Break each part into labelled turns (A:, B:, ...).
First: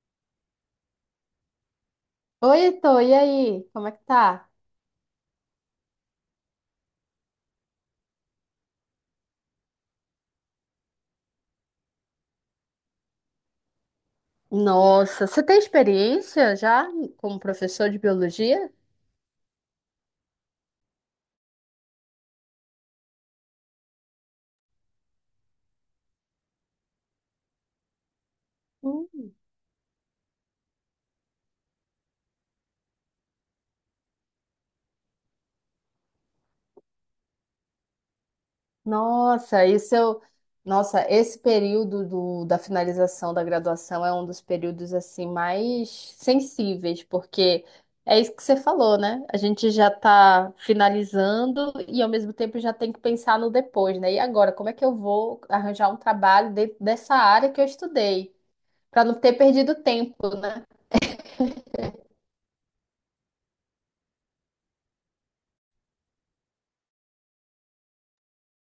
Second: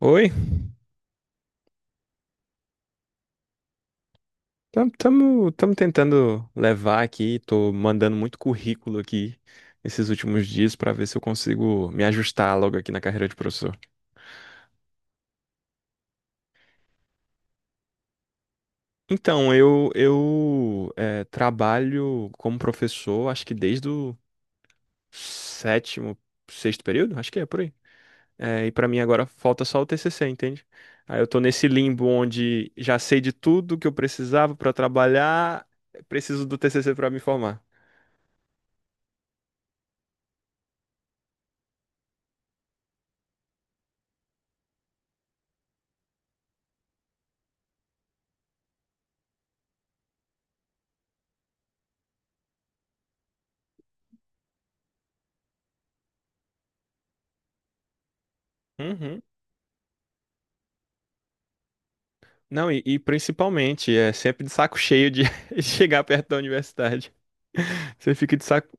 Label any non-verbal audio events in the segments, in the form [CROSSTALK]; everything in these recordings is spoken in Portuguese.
A: Oi,
B: Oi, Heitor, e aí? Como é que tá?
A: estamos tentando levar aqui, tô mandando muito currículo aqui esses últimos dias para ver se eu consigo me ajustar logo aqui na carreira de professor.
B: Nossa, você tem experiência já como professor de biologia?
A: Então, eu trabalho como professor, acho que desde o sétimo, sexto período, acho que é por aí. E para mim agora
B: Hum.
A: falta só o TCC, entende? Aí eu tô nesse limbo onde já sei de tudo que eu precisava para trabalhar, preciso do TCC para me formar.
B: Nossa, isso eu... Nossa, esse período da finalização da graduação é um dos períodos assim mais sensíveis, porque é isso que você falou, né? A gente já está finalizando e ao mesmo tempo já tem que pensar no depois, né? E agora, como é que eu vou arranjar um trabalho dentro dessa área que eu estudei, para não ter perdido tempo, né?
A: Não, e principalmente, é sempre de saco cheio de [LAUGHS] chegar perto da universidade. Você fica de saco,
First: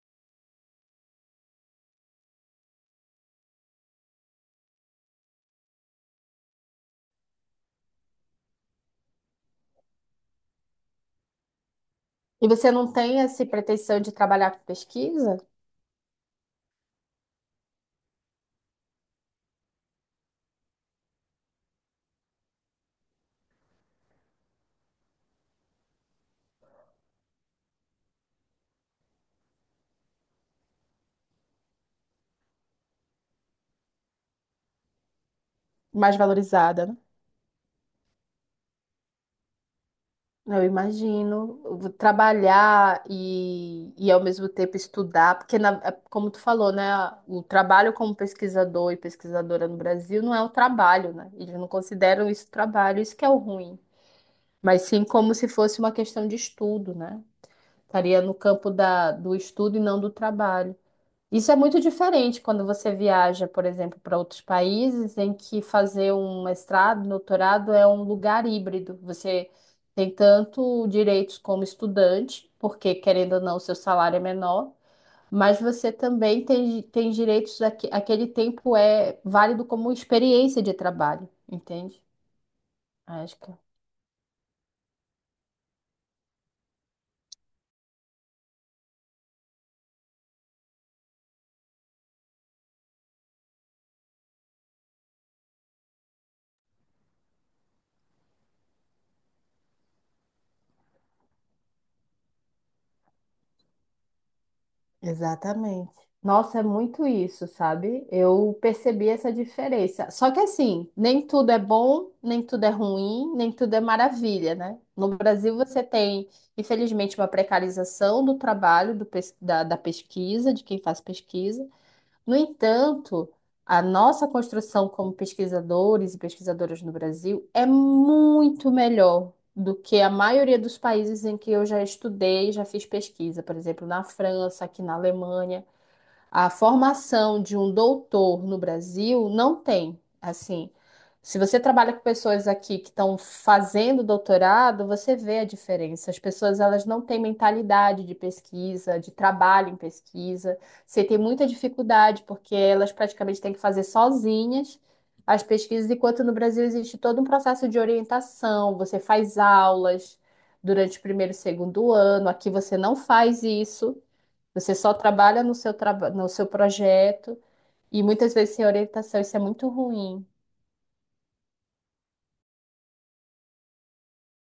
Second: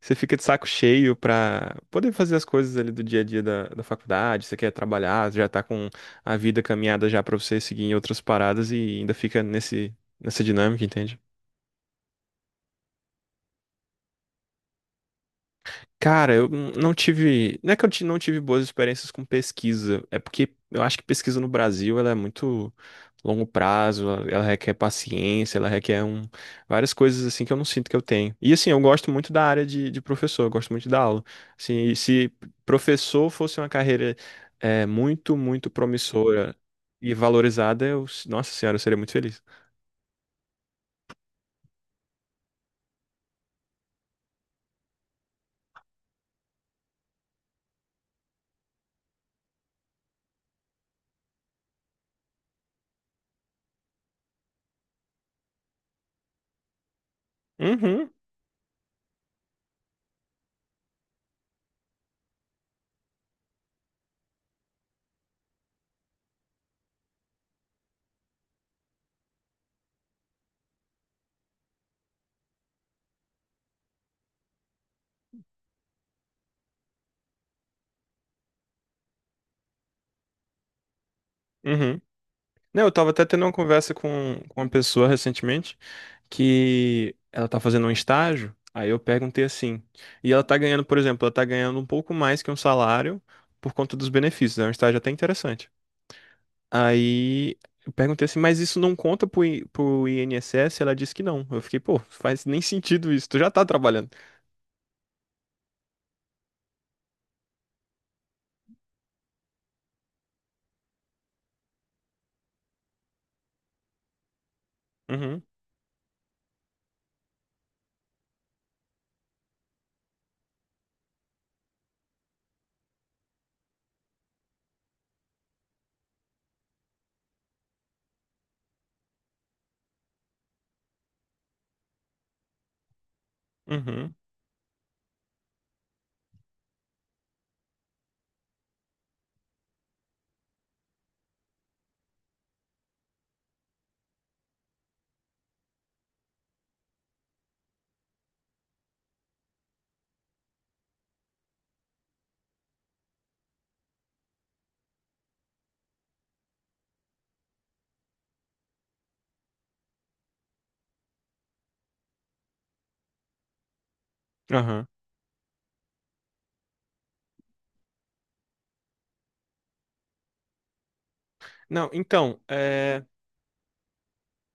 A: Você fica de saco cheio pra poder fazer as coisas ali do dia a dia da faculdade. Você quer trabalhar, já tá com a vida caminhada já pra você seguir em outras paradas e ainda fica nessa dinâmica, entende?
B: E você não tem essa pretensão de trabalhar com pesquisa
A: Cara, eu não tive. Não é que não tive boas experiências com pesquisa. É porque eu acho que pesquisa no Brasil ela é muito longo prazo, ela requer paciência, ela requer várias coisas assim que eu não sinto que eu tenho. E assim, eu gosto muito da área de professor, eu gosto muito da aula. Assim, e se professor fosse uma carreira muito, muito
B: mais
A: promissora
B: valorizada,
A: e valorizada, eu, nossa senhora, eu seria muito feliz.
B: né? Eu imagino eu vou trabalhar e ao mesmo tempo estudar, porque é como tu falou, né, o trabalho como pesquisador e pesquisadora no Brasil não é um trabalho, né? Eles não consideram isso trabalho, isso que é o ruim, mas sim como se fosse uma questão de estudo, né?
A: Uhum,
B: Estaria no campo do estudo e não do trabalho. Isso é muito diferente quando você viaja, por exemplo, para outros países em que fazer um mestrado, doutorado é um lugar híbrido. Você tem tanto direitos como estudante, porque querendo ou não, o seu salário é menor, mas você também tem direitos, aquele tempo é válido como experiência de trabalho,
A: uhum.
B: entende?
A: Não, eu tava até
B: Acho
A: tendo uma
B: que
A: conversa com uma pessoa recentemente que ela tá fazendo um estágio, aí eu perguntei assim, e ela tá ganhando, por exemplo, ela tá ganhando um pouco mais que um salário por conta dos benefícios, é um estágio até interessante. Aí eu perguntei assim, mas isso não conta pro INSS? Ela disse que não. Eu fiquei, pô, faz nem sentido isso, tu já tá trabalhando.
B: exatamente. Nossa, é muito isso, sabe? Eu percebi essa diferença. Só que assim, nem tudo é bom, nem tudo é ruim, nem tudo é maravilha, né? No
A: Uhum,
B: Brasil você tem, infelizmente, uma precarização do trabalho, da pesquisa, de quem faz pesquisa. No entanto, a nossa construção como pesquisadores e pesquisadoras no Brasil é muito melhor do que a maioria dos países em que eu já estudei, já fiz pesquisa, por exemplo, na
A: uhum,
B: França, aqui na Alemanha. A formação de um doutor no Brasil não tem. Assim, se você trabalha com pessoas aqui que estão fazendo doutorado, você vê a diferença. As pessoas elas não têm mentalidade de pesquisa, de trabalho em pesquisa. Você tem muita dificuldade porque elas praticamente têm que fazer sozinhas as pesquisas, enquanto no Brasil existe todo um processo de orientação. Você faz aulas durante o primeiro e segundo ano. Aqui você não faz isso. Você
A: aham.
B: só trabalha no seu, no seu projeto e muitas vezes sem orientação, isso é muito ruim.
A: Não, então, é.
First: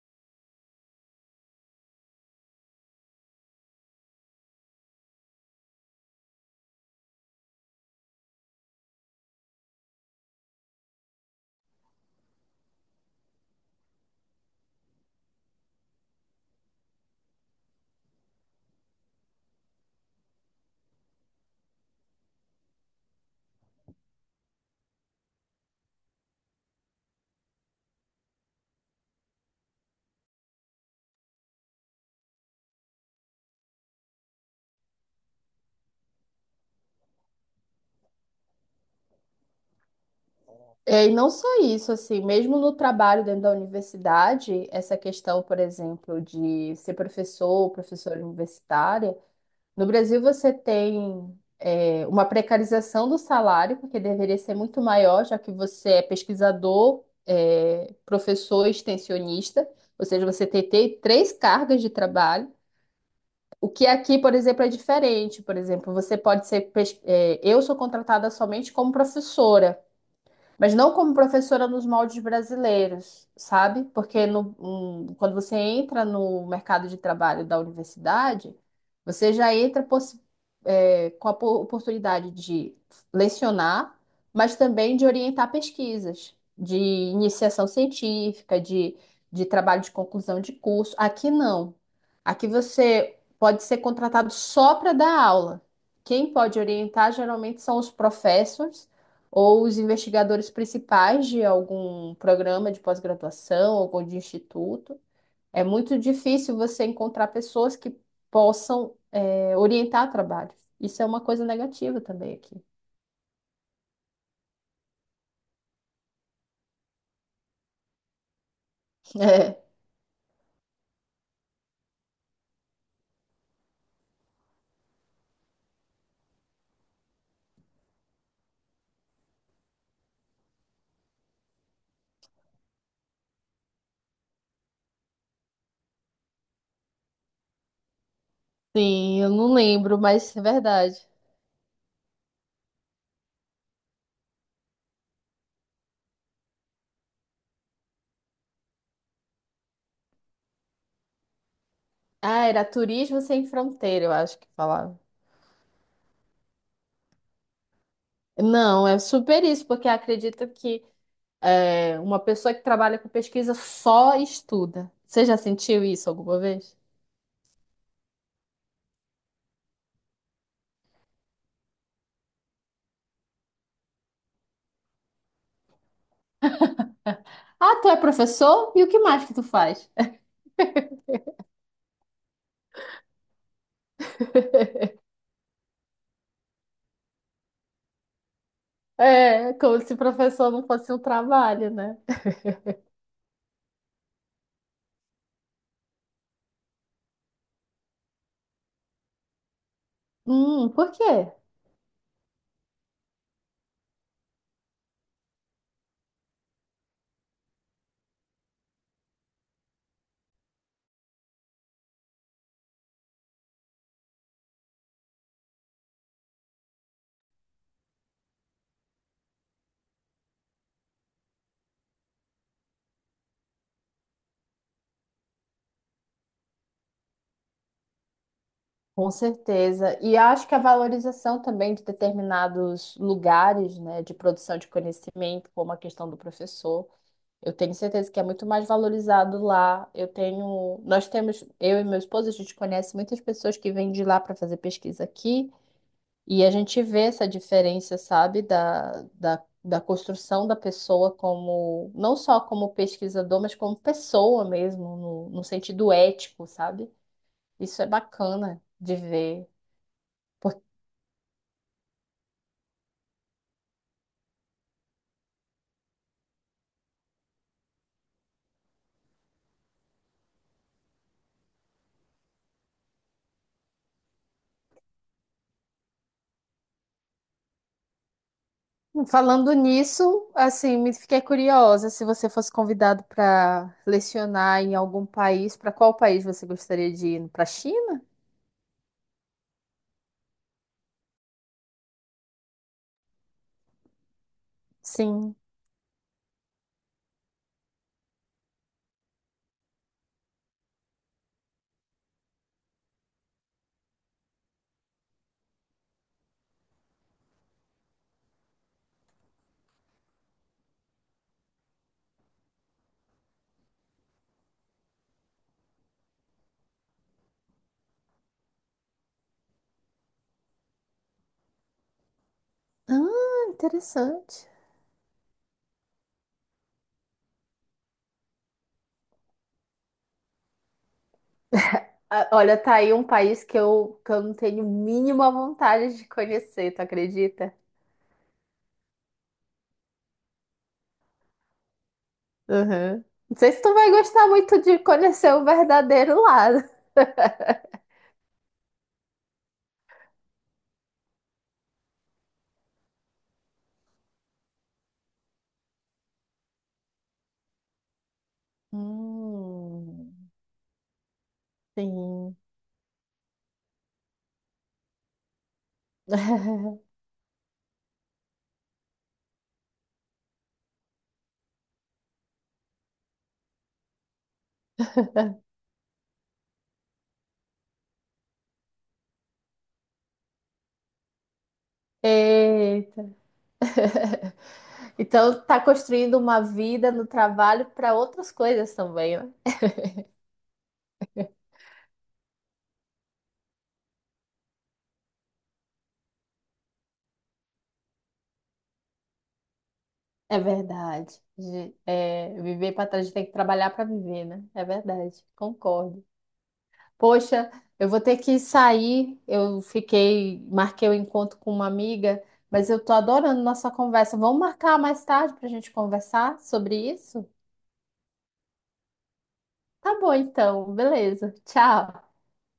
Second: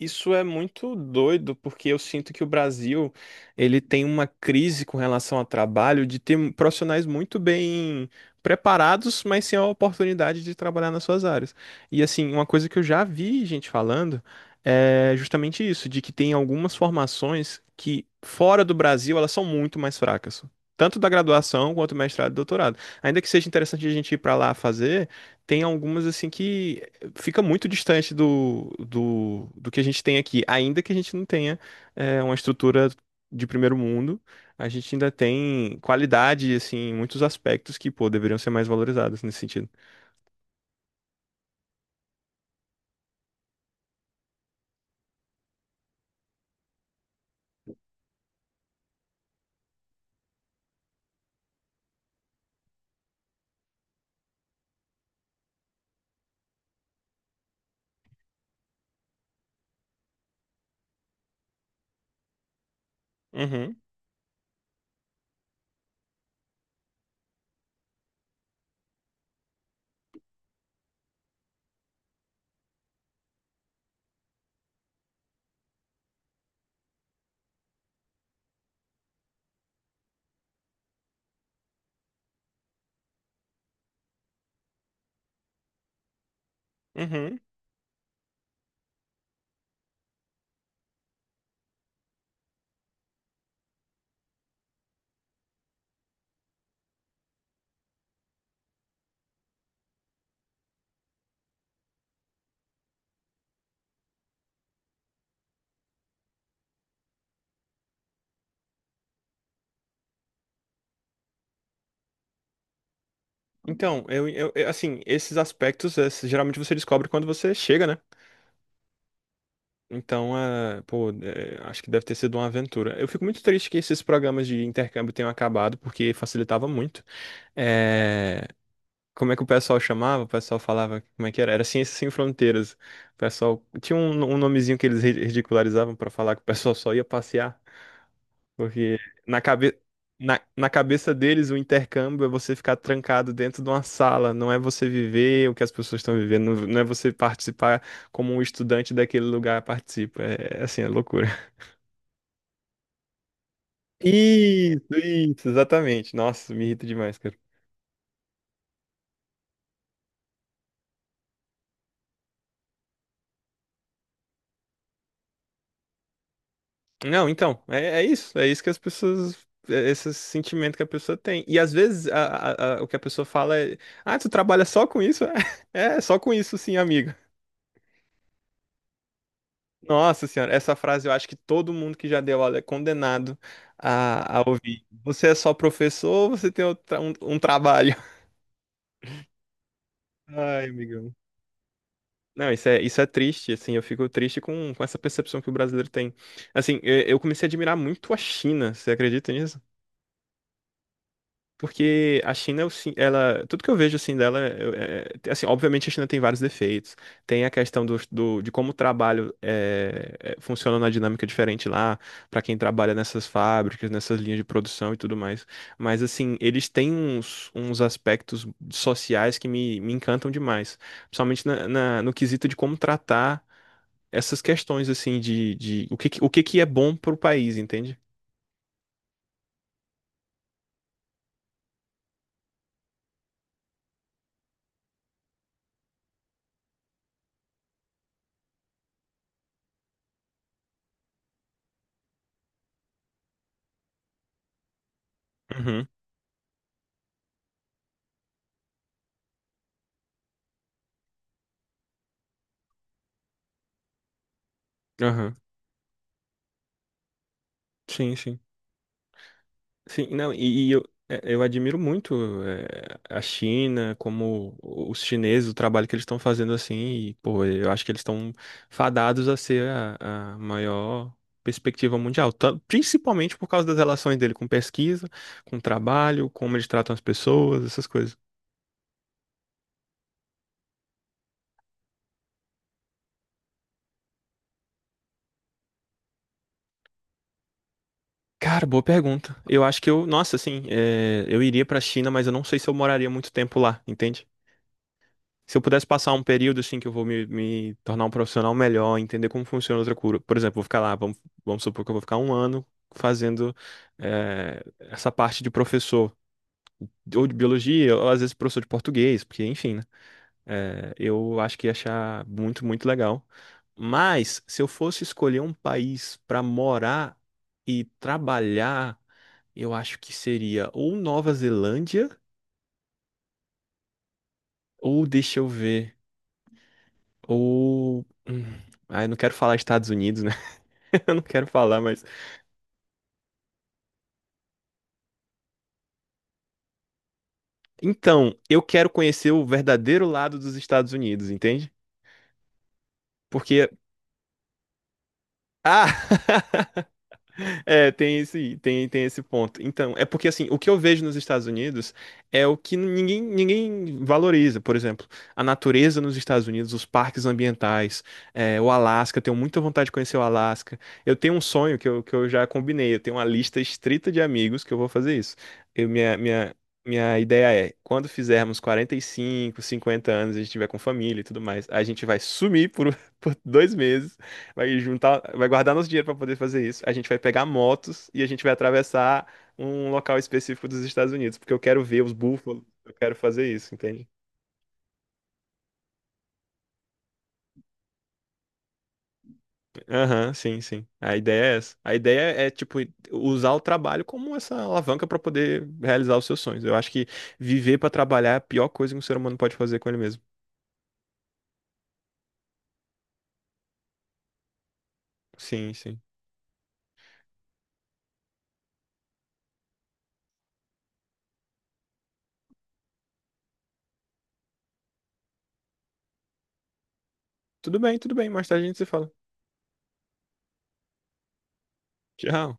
A: Isso é muito doido, porque eu sinto que o Brasil, ele tem uma crise com relação ao trabalho de ter profissionais muito bem preparados, mas sem a oportunidade de trabalhar nas suas áreas. E assim, uma coisa que eu já vi gente falando é justamente isso, de que tem algumas formações que fora do Brasil, elas são muito mais fracas. Tanto da graduação quanto mestrado e doutorado. Ainda que seja interessante a gente ir para lá fazer, tem algumas assim que fica muito distante do que a gente tem aqui, ainda que a gente não tenha uma estrutura de primeiro mundo, a gente ainda tem qualidade, assim, em muitos aspectos que, pô, deveriam ser mais valorizados nesse sentido.
B: É, e não só isso, assim, mesmo no trabalho dentro da universidade, essa questão, por exemplo, de ser professor ou professora universitária, no Brasil você tem, é, uma precarização do salário, porque deveria ser muito maior, já que você é pesquisador, é, professor, e extensionista, ou seja, você tem três cargas de trabalho. O
A: Uhum,
B: que aqui, por exemplo, é diferente. Por exemplo, você pode ser. É, eu sou contratada somente como professora. Mas não como professora nos moldes brasileiros, sabe? Porque quando você entra no mercado de trabalho da universidade, você já entra é, com a oportunidade de lecionar, mas também de orientar pesquisas, de
A: uhum.
B: iniciação científica, de trabalho de conclusão de curso. Aqui não. Aqui você pode ser contratado só para dar aula. Quem pode orientar geralmente são os professores ou os investigadores principais de algum programa de pós-graduação ou de instituto. É muito difícil você encontrar pessoas que possam, é, orientar trabalho. Isso é uma coisa negativa também aqui.
A: Então, assim, esses aspectos, geralmente você descobre quando você chega, né?
B: [LAUGHS] É.
A: Então, pô, acho que deve ter sido uma aventura. Eu fico muito triste que esses programas de intercâmbio tenham acabado, porque facilitava muito. É, Como é que o pessoal chamava? O pessoal falava, como é que era? Era Ciências Sem Fronteiras. O pessoal tinha um nomezinho que eles ridicularizavam pra falar que o pessoal só ia passear, porque
B: Sim, eu
A: na
B: não
A: cabe...
B: lembro, mas é
A: na
B: verdade.
A: cabeça deles o intercâmbio é você ficar trancado dentro de uma sala, não é você viver o que as pessoas estão vivendo, não é você participar como um estudante daquele lugar participa. É assim, é loucura.
B: Ah, era Turismo Sem Fronteira, eu acho que
A: Isso,
B: falava.
A: isso, exatamente. Nossa, me irrita demais, cara.
B: Não, é super isso, porque acredito que é, uma pessoa que trabalha com pesquisa só estuda. Você já sentiu isso alguma vez?
A: Não, então, é isso que as pessoas, é esse sentimento que a pessoa tem. E às vezes o que a pessoa fala é, ah, tu trabalha só com isso? [LAUGHS] É, só com isso sim, amigo.
B: Ah, tu é professor? E o que mais que tu faz?
A: Nossa senhora, essa frase eu acho que todo mundo que já deu aula é condenado a ouvir. Você é só professor ou você tem um trabalho? [LAUGHS]
B: É, como se professor não
A: Ai,
B: fosse um
A: amigão.
B: trabalho, né?
A: Não, isso é triste, assim, eu fico triste com essa percepção que o brasileiro tem. Assim, eu comecei a admirar muito a China, você acredita nisso?
B: Por quê?
A: Porque a China, ela, tudo que eu vejo assim dela, assim, obviamente a China tem vários defeitos. Tem a questão de como o trabalho funciona na dinâmica diferente lá, para quem trabalha nessas fábricas, nessas linhas de produção e tudo mais. Mas assim, eles têm uns aspectos sociais que me encantam demais, principalmente no quesito de como tratar essas questões assim de o que que é bom para o país, entende?
B: Com certeza. E acho que a valorização também de determinados lugares, né, de produção de conhecimento, como a questão do professor, eu tenho certeza que é muito mais valorizado lá. Eu tenho, nós temos, eu e meu esposo, a gente conhece muitas pessoas que vêm de lá para fazer pesquisa aqui.
A: Uhum,
B: E a gente vê essa diferença, sabe, da construção da pessoa como, não só como pesquisador, mas como pessoa mesmo, no,
A: aham.
B: no sentido ético, sabe? Isso é
A: Sim, sim.
B: bacana de ver.
A: Sim, não,
B: Por-
A: e eu admiro muito é, a China, como os chineses, o trabalho que eles estão fazendo assim, e, pô, eu acho que eles estão fadados a ser a maior perspectiva mundial, principalmente por causa das relações dele com pesquisa, com trabalho, como eles tratam as pessoas, essas coisas.
B: falando nisso, assim, me fiquei curiosa se você fosse convidado para lecionar em algum país, para qual país você gostaria de ir? Para China?
A: Cara, boa pergunta. Eu acho que eu, nossa, assim, eu iria pra China, mas eu não sei se eu moraria muito tempo lá, entende?
B: Sim.
A: Se eu pudesse passar um período, assim, que eu vou me tornar um profissional melhor, entender como funciona outra cultura. Por exemplo, vou ficar lá, vamos supor que eu vou ficar um ano fazendo essa parte de professor, ou de biologia, ou às vezes professor de português, porque, enfim, né? Eu acho que ia achar muito, muito legal. Mas, se eu fosse escolher um país pra morar e trabalhar. Eu acho que seria ou Nova Zelândia,
B: Ah, interessante.
A: ou deixa eu ver, ou. hum, Ah, eu não quero falar Estados Unidos, né? [LAUGHS] Eu não quero falar, mas.
B: Ah, olha, tá aí um país que eu não tenho mínima vontade de conhecer, tu acredita?
A: Então, eu quero conhecer o verdadeiro lado dos Estados Unidos, entende?
B: Uhum. Não sei se
A: Porque.
B: tu vai gostar muito de conhecer o verdadeiro lado.
A: Ah! [LAUGHS] É, tem esse, tem esse ponto. Então, é porque assim, o que eu vejo nos Estados Unidos é o que ninguém valoriza. Por exemplo, a natureza nos Estados Unidos, os parques ambientais, o Alasca. Eu tenho muita vontade de conhecer o
B: Hum,
A: Alasca. Eu tenho um sonho que que eu
B: sim.
A: já combinei. Eu tenho uma lista estrita de amigos que eu vou fazer isso. Eu, minha, minha,
B: [LAUGHS]
A: minha ideia é, quando fizermos 45, 50 anos, a gente tiver com família e tudo mais, a gente vai sumir por, [LAUGHS] por 2 meses. Vai juntar, vai guardar nosso dinheiro para poder fazer isso. A gente vai pegar motos e a gente vai atravessar um local específico dos Estados Unidos, porque eu quero ver os búfalos. Eu
B: Eita.
A: quero fazer isso, entende?
B: [LAUGHS] Então tá construindo uma vida no trabalho para outras coisas também, né?
A: Aham, sim, sim. A ideia é essa. A ideia é, tipo, usar o trabalho como essa alavanca para poder realizar os seus sonhos. Eu acho que viver para trabalhar é a pior coisa que um ser humano pode fazer com ele mesmo.
B: É verdade. Ge- é, viver para trás, a gente tem que trabalhar para viver, né? É verdade.
A: Sim, sim.
B: Concordo. Poxa, eu vou ter que sair. Eu fiquei, marquei o encontro com uma amiga, mas eu tô adorando nossa conversa. Vamos marcar mais tarde para a gente conversar sobre isso?
A: Tudo bem, tudo bem. Mais tarde a gente se fala.
B: Tá bom, então. Beleza. Tchau.
A: Tchau.